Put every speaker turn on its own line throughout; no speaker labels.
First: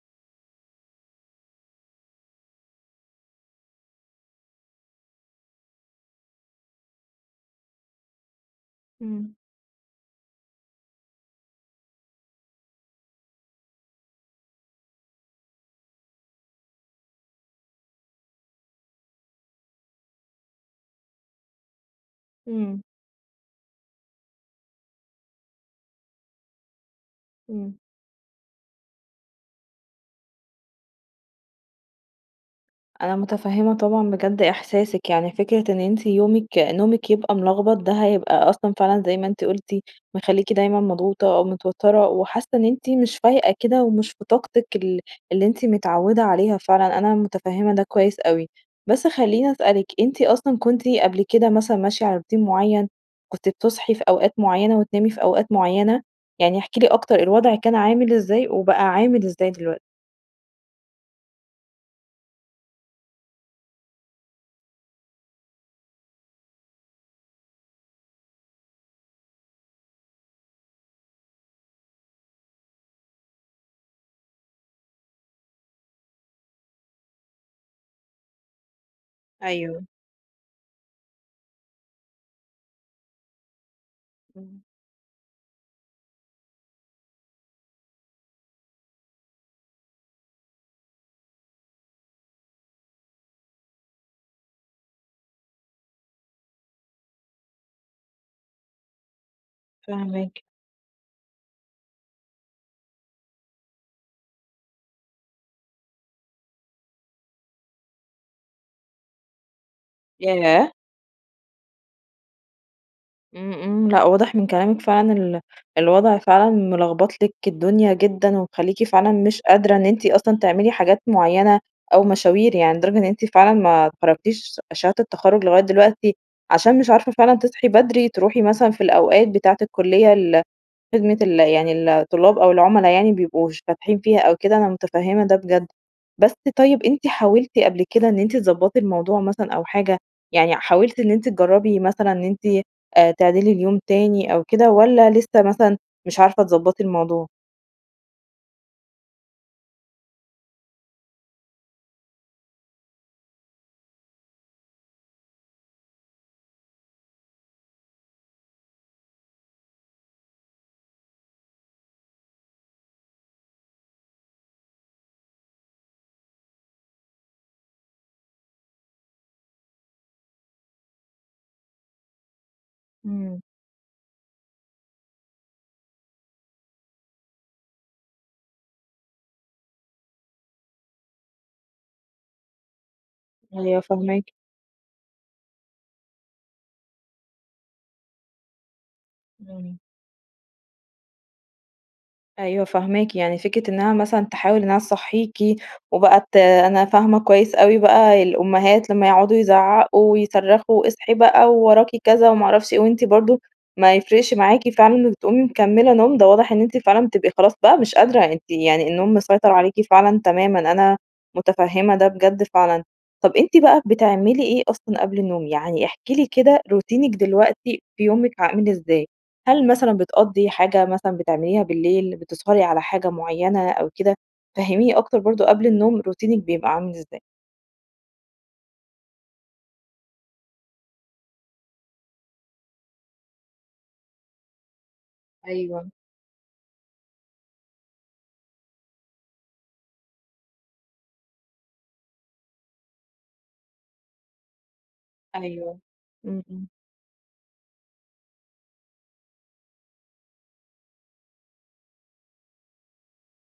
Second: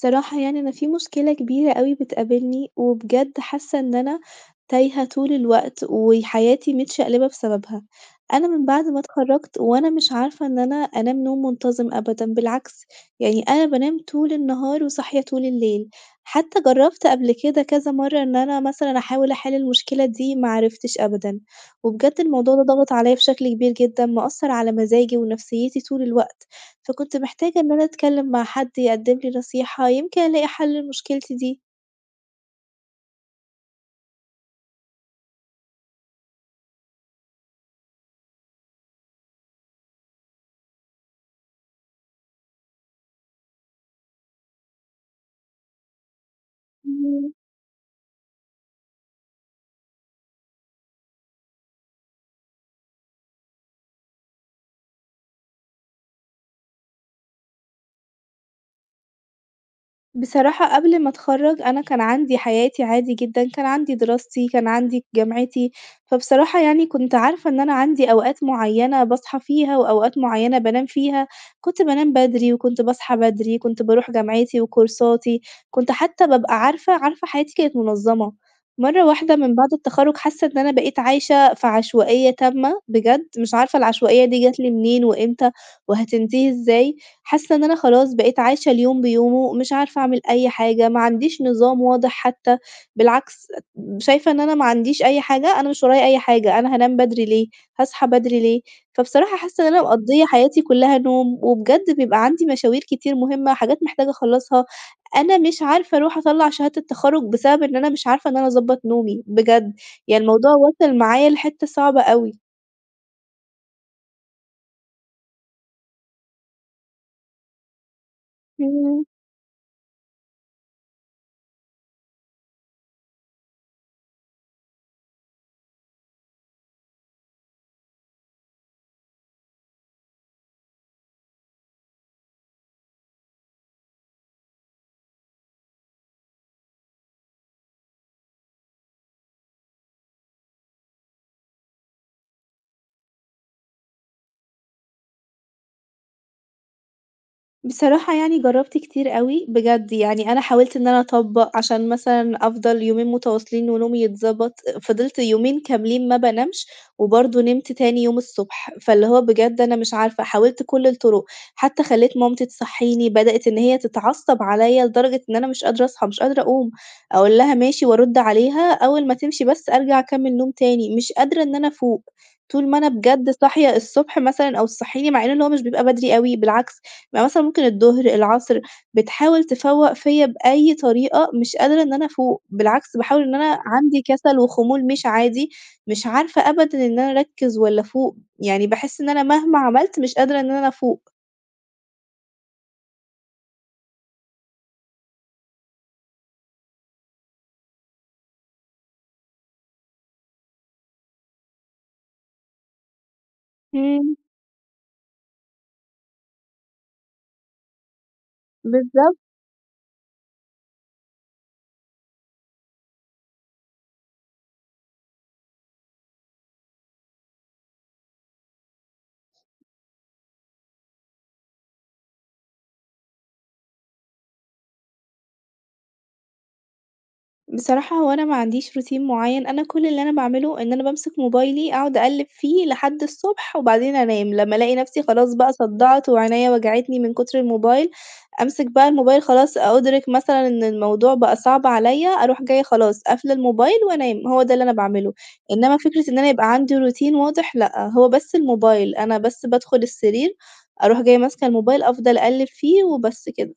صراحة يعني أنا في مشكلة كبيرة أوي بتقابلني وبجد حاسّة إن أنا تايهة طول الوقت وحياتي متشقلبة بسببها. أنا من بعد ما
إمم.
اتخرجت وأنا مش عارفة إن أنا أنام نوم منتظم أبدًا بالعكس؛ يعني أنا بانام طول النهار وصاحية طول الليل. حتّى جرّبت قبل كده كذا مرّة إن أنا مثلًا أحاول أحل المشكلة دي ما عرفتش أبدًا. وبجد الموضوع ده
إمم.
ضغط عليَّ بشكل كبير جدًا، مأثر على مزاجي ونفسيتي طول الوقت. فكنت محتاجة إن
إمم.
أنا أتكلّم مع حد يقدم لي نصيحة، يمكن ألاقي حل لمشكلتي دي.
أنا متفهمة طبعًا بجد إحساسِك، يعني فكرة إن أنتِ يومِك نومِك يبقى ملخبط ده هيبقى أصلًا فعلًا زي ما أنتِ قُلتِ مخلّيكِ دايمًا مضغوطة أو متوتّرة، وحاسّة إن أنتِ مش فايقة كده ومش بطاقتِك ال اللي أنتِ متعودة عليها فعلًا، أنا
إمم.
متفهمة ده كويّس أوي. بس خلّيني أسألِك، أنتِ أصلًا كنتِ قبل كده مثلًا ماشية على روتين معين، كنتِ بتصحي في أوقات معيّنة وتنامي في أوقات معيّنة؟ يعني احكي لي أكتر الوضع كان عامل إزاي، وبقى عامل إزاي دلوقتي؟
بصراحة قبل ما أتخرج، أنا كان عندي حياتي عادي جدًا، كان عندي دراستي كان عندي جامعتي. فبصراحة يعني كنت عارفة إن أنا عندي أوقات معيّنة باصحى فيها وأوقات معيّنة بانام فيها. كنت بانام بدري وكنت باصحى بدري، كنت باروح جامعتي وكورساتي كنت حتّى بابقى عارفة عارفة حياتي كانت منظمة. مرّة واحدة مِن بعد
أيوه.
التخرج حاسّة إن أنا بقيت عايشة في عشوائية تامة، بجد، مش عارفة العشوائية دي جات
إمم.
لي منين وإمتى وهتنتهي إزاي. حاسّة إن أنا خلاص بقيت عايشة اليوم بيومه، مش عارفة أعمل أي حاجة، ما عنديش نظام واضح حتّى، بالعكس شايفة إن أنا ما عنديش أي حاجة، أنا مش ورايا أي حاجة، أنا هانام بدري ليه، هاصحى بدري ليه؟ فبصراحة حاسّة إن أنا مقضية
فاهماكِ.
حياتي كلّها نوم، وبجد بيبقى عندي مشاوير كتير مهمّة، حاجات محتاجة أخلصها. أنا مش عارفة أرُوح أطلّع شهادة التخرج بسبب إن أنا مش عارفة إن أنا أضبط نومي، بجد، يعني الموضوع
ياه!
واصل معايا لحتة صعبة أوي.
إمم، إمم، لأ واضح من كلامك فعلًا ال الوضع فعلًا ملخبط لِك الدنيا جدًا، ومخلّيكِ
إمم.
فعلًا مش قادرة إن أنتِ أصلًا تعملي حاجات معينة أو مشاوير يعني، لدرجة إن أنتِ فعلًا ما خرّجتيش شهادة التخرُّج لغاية دلوقتي، عشان مش عارفة فعلًا تصحي بدري تروحي مثلًا في الأوقات بتاعة الكليّة ال خدمة ال يعني الطلاب أو العملا يعني بيبقوا ش فاتحين فيها أو كده أنا متفهمة ده بجد. بس طيب أنتِ حاولتِ قبل كده إن أنت تضبطي الموضوع مثلًا أو حاجة، يعني حاولتِ إن أنتِ تجربي مثلًا إن أنتِ آآ، تعدلي اليوم تاني أو كده والّا لسه مثلًا مش عارفة تضبطي الموضوع؟
بصراحة يعني جربت كتير أوي- بجد يعني- أنا حاولت إن أنا أطبّق، عشان مثلًا أفضل يومين متواصلين ونومي يتضبط، فضلت يومين كاملين ما بانامش وبرضو نمت تاني يوم الصبح. فاللي هو بجد أنا مش عارفة، حاولت كل الطرق، حتى خليت مامتي تصحيني، بدأت إن هي تتعصب عليَّ لدرجة إن أنا مش قادرة أصحى، مش قادرة أقوم، أقول لها: "ماشي." وأرد عليها، أوّل ما تمشي بس أرجع أكمّل نوم تاني، مش قادرة إن أنا أفوق، طول ما أنا بجد
إمم.
صاحية الصبح مثلًا أو تصحيني، مع إن هو مش بيبقى بدري أوي، بالعكس بيبقى مثلًا ممكن الظهر، العصر، بتحاول تفوق فيَّ بأي طريقة، مش قادرة إن أنا أفوق، بالعكس باحاول إن أنا
أيوه
عندي
فاهماكِ.
كسل وخمول مش عادي. مش عارفة أبدًا إن أنا أركّز والّا أفوق، يعني باحس إن أنا مهما
إمم.
عملت مش قادرة إن أنا أفوق.
أيوه فاهماكِ، يعني فكرة إنّها مثلًا تحاول إنّها تصَحّيكِ، وبقى ت أنا فاهمة كويّس أوي بقى، الأمهات لمّا يقعدوا يزعَّقوا، ويصرَّخوا، اصحي بقى، ووراكِ كذا وما اعرفش إيه، وأنتِ برضو ما
امم.
يفرقش معاكِ فعلًا، تقومي مكملة نوم، ده واضح إن أنتِ فعلًا، بتبقي خلاص بقى مش قادرة، أنتِ يعني، النوم
بالضبط.
مسيطرعليكِ فعلًا تمامًا، أنا متفهمة ده بجد فعلًا. طب أنتِ بقى، بتعملي إيه أصلًا قبل النوم؟ يعني احكي لي كده، روتينِك دلوقتي، في يومِك، عامل إزاي؟ هل مثلًا بتقَضِّي حاجة، مثلًا بتعمليها بالليل، بتسهري على حاجة معيّنة، أو كده، فهّميني أكتر برضو قبل النوم، روتينِك بيبقى عامل إزاي؟
بصراحة هو أنا ما عنديش روتين معيّن، أنا كل اللي أنا باعمله، إن أنا بامسك موبايلي، أقعد أقلب فيه، لحد الصبح، وبعدين أنام، لمّا ألاقي نفسي خلاص بقى
أيوه.
صدعت، وعينيا وجعتني مِن كتر الموبايل، أمسك بقى الموبايل خلاص، أ أُدرِك مثلًا إن الموضوع بقى صعب عليَّ، أروح جاية خلاص، قافلة الموبايل، وأنام، هو ده اللي أنا باعمله. إنّما
أيوه.
فكرة إن أنا
إمم،
يبقى
إمم.
عندي روتين واضح، لأ، هو بس الموبايل، أنا بس بادخل السرير، أروح جاية ماسكة الموبايل، أفضل أقلب فيه، وبس كده.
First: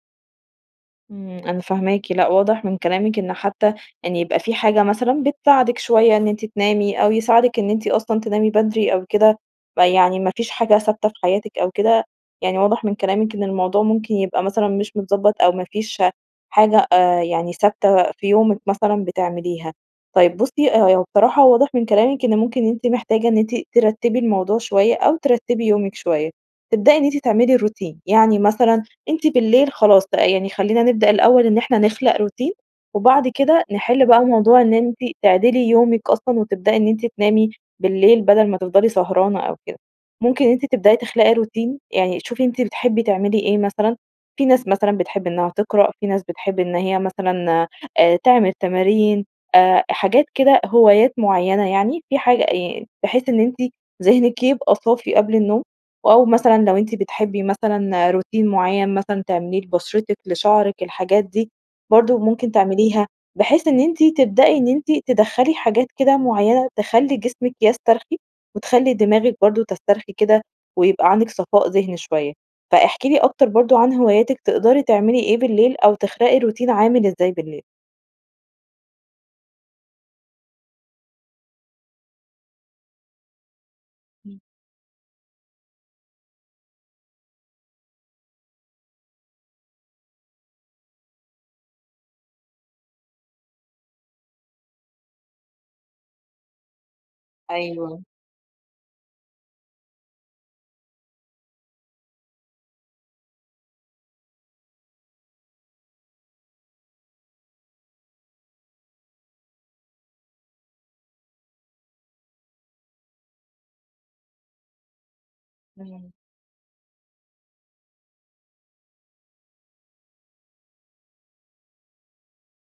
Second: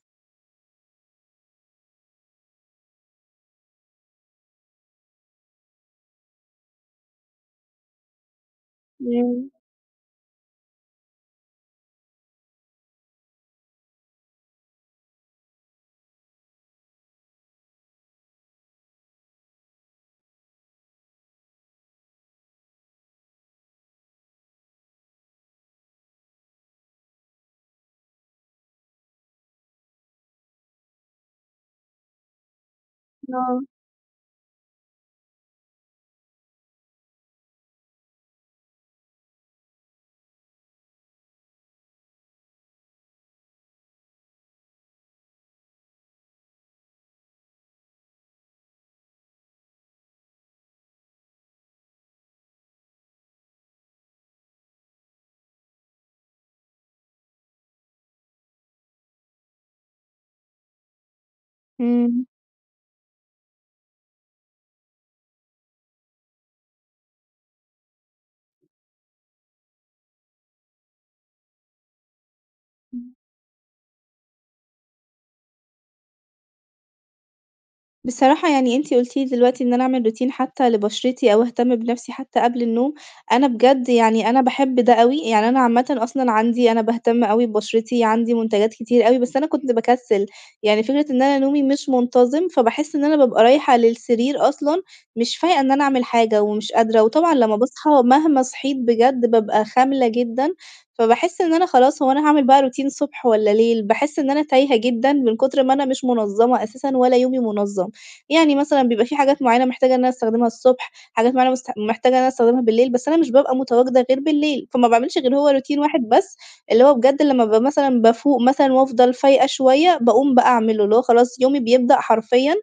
إمم، أنا فاهماكِ. لأ، واضح مِن كلامِك إن حتى يعني يبقى في حاجة مثلًا بتساعدك شوية إن أنتِ تنامي، أو يساعدك إن أنتِ أصلًا تنامي بدري أو كده،
إمم.
فيعني ما فيش حاجة ثابتة في حياتِك أو كده. يعني واضح من كلامِك إن الموضوع ممكن يبقى مثلًا مش متضبط أو ما فيش حاجة آآ يعني ثابتة في يومك مثلًا بتعمليها. طيب بُصي، ه هو بصراحة واضح من كلامك إن ممكن أنتِ محتاجة إن أنتِ ترتبي الموضوع شويّة أو ترتبي يومك شويّة. تبدئي إن أنتِ تعملي الروتين. يعني مثلًا، أنتِ بالليل خلاص بقى يعني خلينا نبدأ الأول إن إحنا نخلق روتين، وبعد
آه.
كده نحل بقى موضوع إن أنتِ تعدلي يومك أصلًا وتبدئي إن أنتِ تنامي بالليل بدل ما تفضلي سهرانة أو كده. ممكن إن أنتِ تبدئي تخلقي روتين، يعني شوفي أنتِ بتحبي تعملي إيه مثلًا، في ناس مثلًا بتحب إنها تقرأ، في ناس بتحب إن هي مثلًا آآ تعمل تمارين، آآ حاجات كده، هوايات معيّنة يعني في حاج يعني بحيث إن أنتِ ذهنك يبقي صافي قبل النوم أو مثلًا لو أنتِ بتحبي مثلًا روتين معيّن مثلًا تعمليه لبشرتِك، لشعرِك، الحاجات دي برضو
إمم.
ممكن تعمليها، بحيث إن أنتِ تبدئي إن أنتِ تدّخلي حاجات كده معيّنة تخلي جسمِك يسترخي وتخلي دماغِك برضو تسترخي كده، ويبقى عندك صفاء ذهني شويّة. فاحكي
امم.
لي أكتر برضو عن هواياتك، تقدري تعملي إيه بالليل أو تخلقي روتين عامل إزاي بالليل؟
بصراحة يعني أنتِ قلتِ لي دلوقتي إن أنا أعمل روتين حتى لبشرتي أو أهتم بنفسي حتى قبل النوم، أنا بجد يعني
إمم.
أنا باحب ده أوي. يعني أنا عامةً أصلًا عندي أنا باهتم أوي ببشرتي، عندي منتجات كتير أوي، بس أنا كنت باكسِّل. يعني فكرة إن أنا نومي مش منتظم، فباحس إن أنا بابقى رايحة للسرير أصلًا مش فايقة إن أنا أعمل حاجة ومش قادرة وطبعًا لما باصحى،
أيوه.
مهما صحيت بجد بابقى خاملة جدًا، فباحس إن أنا خلاص، هو أنا هاعمل بقى روتين صبح والّا ليل؟ باحس إن أنا تايهة جدًا، من كُتر ما أنا مش منظمة أساسًا ولا يومي منظم. يعني مثلًا، بيبقى في حاجات معيّنة محتاجة إن أنا أستخدمها الصبح، حاجات معيّنة مست محتاجة إن أنا استخدمها بالليل، بس أنا مش بابقى متواجدة غير بالليل، فما باعملش غير هو روتين واحد
إمم.
بس، اللي هو بجد لما بابقى مثلًا بافوق مثلًا وأفضل فايقة شويّة باقوم بقى أعمله، اللي هو خلاص يومي بيبدأ حرفيًا.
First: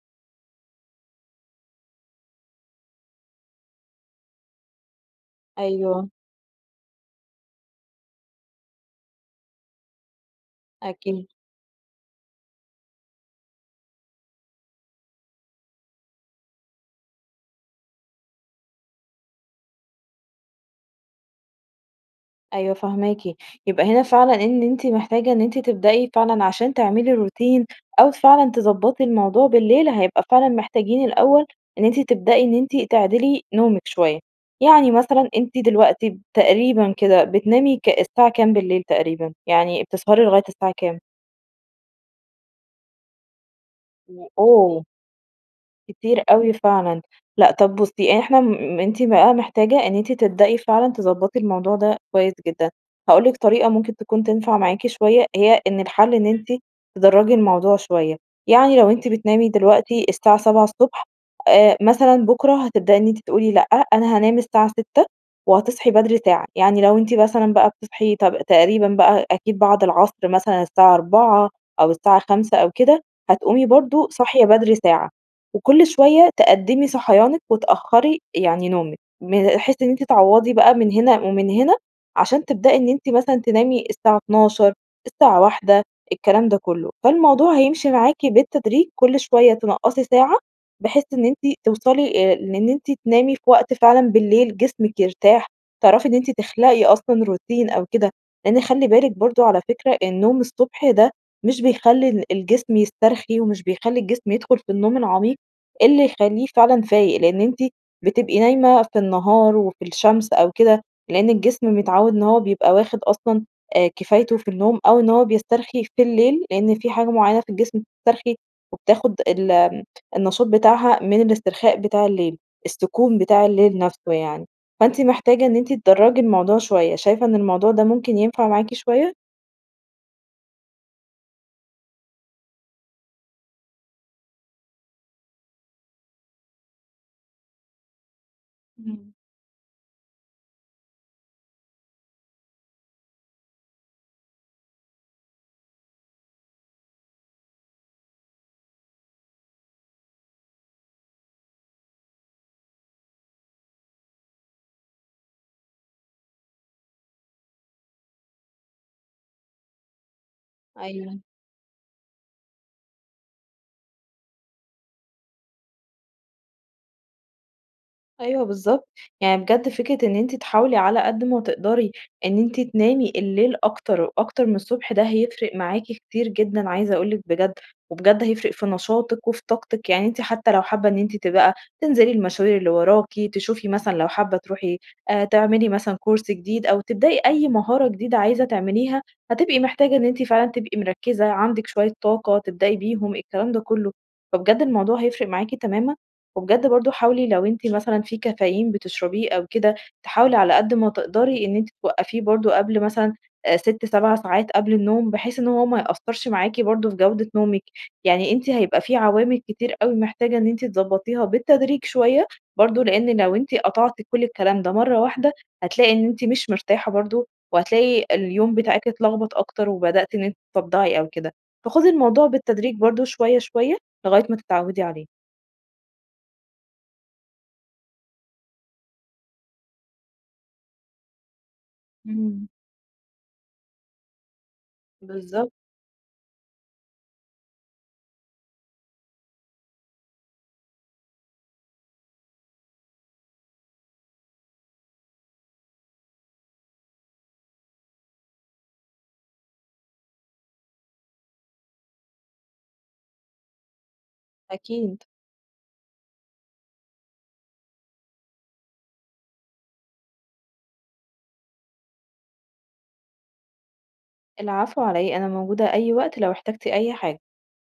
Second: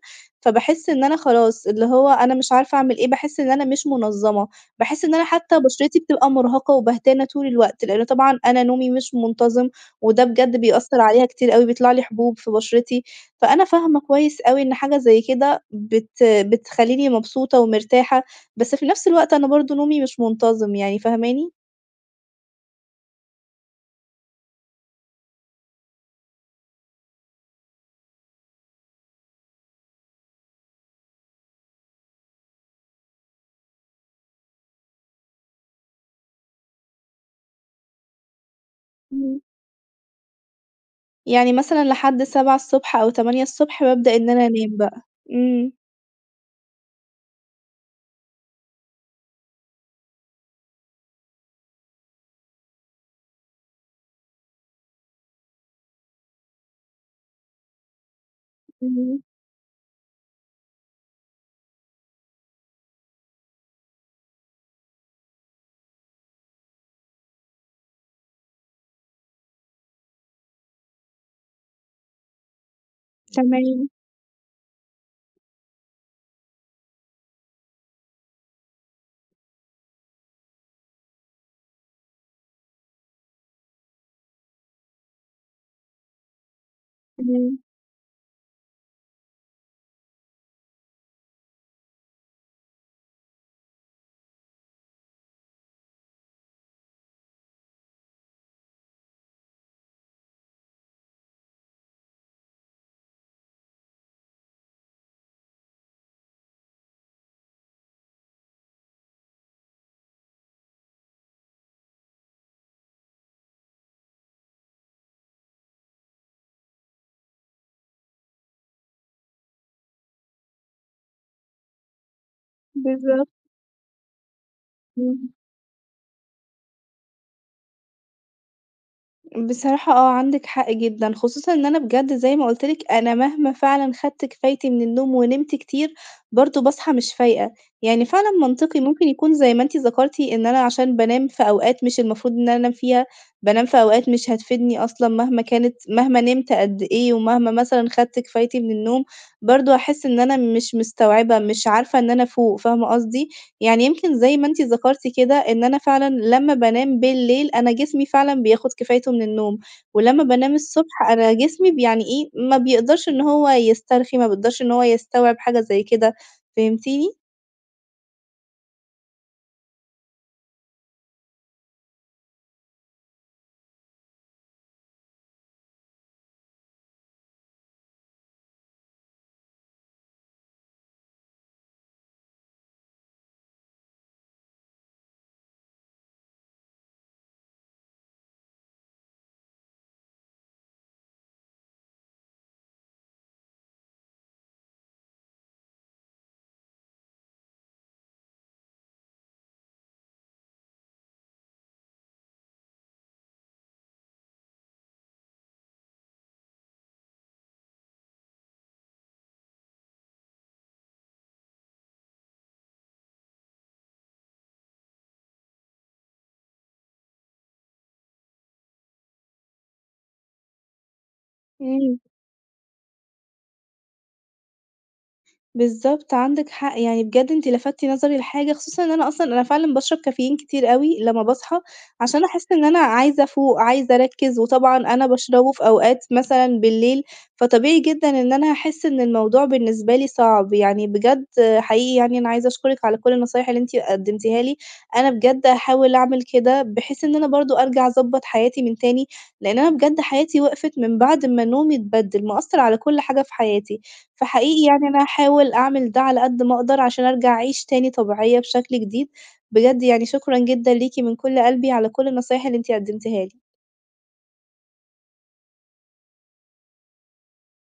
فباحس إن أنا خلاص، اللي هو أنا مش عارفة أعمل إيه؟ باحس إن أنا مش منظمة، باحس إن أنا حتى بشرتي
أيوه.
بتبقى مرهقة وبهتانة طول الوقت، لأنه طبعًا أنا نومي مش منتظم، وده بجد بيأثر عليها
أكيد.
كتير أوي، بيطلع لي حبوب في بشرتي. فأنا فاهمة كويس أوي إن حاجة زي كده بت بتخليني مبسوطة ومرتاحة، بس في نفس الوقت أنا برضو نومي مش منتظم يعني، فاهماني؟
أيوه فاهماكِ. يبقى هنا فعلًا إن أنتِ محتاجة إن أنتِ تبدئي فعلًا عشان تعملي روتين أو فعلًا تضبَّطي الموضوع بالليل، هيبقى فعلًا محتاجين الأول، إن أنتِ تبدئي إن أنتِ تعدِلي نومِك شويّة. يعني مثلًا، أنتِ دلوقتي تقريبًا كده بتنامي ك الساعة كام بالليل تقريبًا؟
إمم.
يعني بتسهري لغاية الساعة كام؟
يعني مثلًا لحد 7:00 الصبح أو 8:00 الصبح، بابدأ
و
إن أنا أنام
أُوه!
بقى. إمم.
كتير أوي فعلًا. لأ، طب بُصي إحنا مم أنتِ بقى محتاجة إن أنتِ تبدئي فعلًا تضَبَّطي الموضوع ده كويس جدًا. هاقول لك طريقة ممكن تكون تنفع معاكِ شوية، هي إن الحل إن أنتِ تدرجي الموضوع شوية؛ يعني لو أنتِ
إمم.
بتنامي دلوقتي الساعة 7:00 الصبح آآ، مثلًا بُكرة هتبدئي إن أنتِ تقولي، لأ أنا هانام الساعة 6:00 وهتصحي بدري ساعة. يعني، لو أنتِ مثلًا بقى بتصحي ت تقريبًا بقى أكيد بعد العصر مثلًا الساعة 16:00 أو الساعة 17:00 أو كده، هتقومي
تمام.
برضو صاحية بدري ساعة. وكل شوية تقدمي صحيانك وتأخري يعني نومِك، م بحيث إن أنتِ تعوضي بقى مِن هنا ومِن هنا، عشان تبدئي إن أنتِ مثلًا تنامي الساعة 00:00، الساعة 1:00، الكلام ده كله. فالموضوع
امم.
هيمشي معاكِ بالتدريج كل شوية تنقَّصي ساعة، بحيث إن أنتِ توصلي آآ، لإن أنتِ تنامي في وقت فعلًا بالليل جسمك يرتاح، تعرفي إن أنتِ تخلقي أصلًا روتين أو كده. لأن خلي بالك برضو- على فكرة- النوم الصبح ده، مش بيخلي ال الجسم يسترخي ومش بيخلي الجسم يدخل في النوم العميق، اللي يخليه فعلًا فايق. لأن أنتِ بتبقي نايمة في النهار وفي الشمس أو كده، لأن الجسم متعود إن هو بيبقى واخد أصلًا آآ، كفايته في النوم أو إن هو بيسترخي في الليل، لأن في حاجة معينة في الجسم بتسترخي وبتاخد ال النشاط بتاعها من الاسترخاء بتاع الليل، السكون
بالضبط.
بتاع الليل نفسه يعني. فأنتِ
امم.
محتاجة إن أنتِ تدَرَّجي الموضوع شوية. شايفة إن الموضوع ده ممكن ينفع معاكِ شوية؟
بصراحة آه، عندِك حق جدًا. خصوصًا إن أنا بجد- زي ما قلت لِك- أنا مهما فعلًا أخدت كفايتي مِن النوم ونمت كتير، برضه باصحى مش فايقة. يعني فعلًا منطقي ممكن
إمم.
يكون- زي ما أنتِ ذكرتِ- إن أنا عشان بانام في أوقات مش المفروض إن أنا أنام فيها، بانام في أوقات مش هتفيدني أصلًا مهما كانت، مهما نمت قد إيه ومهما مثلًا أخدت كفايتي مِن النوم، برضه هاحس إن أنا مش مستوعبة، مش عارفة إن أنا أفوق، فاهمة قصدي؟ يعني يمكن- زي ما أنت ذكرتِ كده- إن أنا فعلًا لما بانام بالليل، أنا جسمي فعلًا بياخد كفايته مِن النوم، ولما بانام الصبح،
أيوه.
أنا جسمي ب يعني إيه ما بيقدرش إن هوّ يسترخي، ما بيقدرش إن هو يستوعب حاجة زي كده، فهمتيني؟
أيوه بالضبط، يعني بجد فكرة إنّ أنتِ تحاولي على قَدّ ما تقدري، إنّ أنتِ تنامي الليل أكتر أكتر من الصبح، ده هيفرق معاكِ كتير جدًا عايزة أقول لِك بجد، وبجد هيفرق في نشاطِك وفي طاقتِك، يعني أنتِ حتّى لو حابَّة إنّ أنتِ ت بقى تنزلي المشاوير اللي وراكِ، تشوفي مثلًا لو حابَّة تروحي، آآ، تعملي مثلًا course جديد أو تبدئي أيّ مهارة جديدة عايزة تعمليها، هتبقي محتاجة إنّ أنتِ فعلًا تبقي مركزة، عندِك شوية طاقة تبدئي بيهم، الكلام ده كله. فبجد الموضوع هيفرق معاكِ تمامًا، وبجد برضه حاولي لو أنتِ مثلًا في كافيين بتشربيه أو كده، تحاولي على قَدّ ما تقدري إنّ أنتِ توقّفيه برضه قبل مثلًا، آآ 6، 7 ساعات قبل النوم، بحيث إنّ هو ما يأثرش معاكِ برضه في جودة نومِك. يعني أنتِ هيبقى في عوامل كتير أوي محتاجة إنّ أنتِ تضبطيها بالتدريج شويَّة، برضه لإنّ لو أنتِ قطعتِ كل الكلام ده مَرَّة واحدة، هتلاقي إنّ أنتِ مش مرتاحة برضه، وهتلاقي اليوم بتاعِك اتلخبط أكتر، وبدأتِ إنّ أنتِ تصَدَّعي أو كده. فَخُدي
إمم.
الموضوع بالتدريج برضه شوَيَّة شوَيَّة، لغاية ما تتعودي عليه.
بالضبط، عندِك حق، يعني بجد أنتِ لَفَتِّ نظري لحاجة، خصوصًا إنّ أنا أصلًا أنا فعلًا باشرب كافيين كتير أوي لمّا باصحى، عشان
إمم.
أحسّ إنّ أنا عايزة أفوق، عايزة أرَكِّز، وطبعًا أنا
بالضبط.
باشربه في أوقات مثلًا بالليل، فطبيعي جدًا إنّ أنا هاحسّ إنّ الموضوع بالنسبة لي صعب. يعني بجد حقيقي يعني أنا عايزة أشكرِك على كل النصايح اللي أنتِ قدمتيها لي. أنا بجد هاحاول أعمل كده، بحيث إنّ أنا برضه أرجع أضبط حياتي من تاني، لإنّ أنا بجد حياتي وقفت من بعد ما نومي اتبَدِّل، مأثر على كل حاجة في حياتي، فحقيقي يعني أنا
أكيد.
هاحاول أعمل ده على قَدّ ما أقدر، عشان أرجع أعيش تاني طبيعية بشكل جديد، بجد يعني شكرًا جدًا ليكِ من كل قلبي على كل النصايح اللي أنتِ قدمتيها لي.
العفو، علي إيه؟ أنا موجودة أيّ وقت لو احتجتِ أيّ حاجة.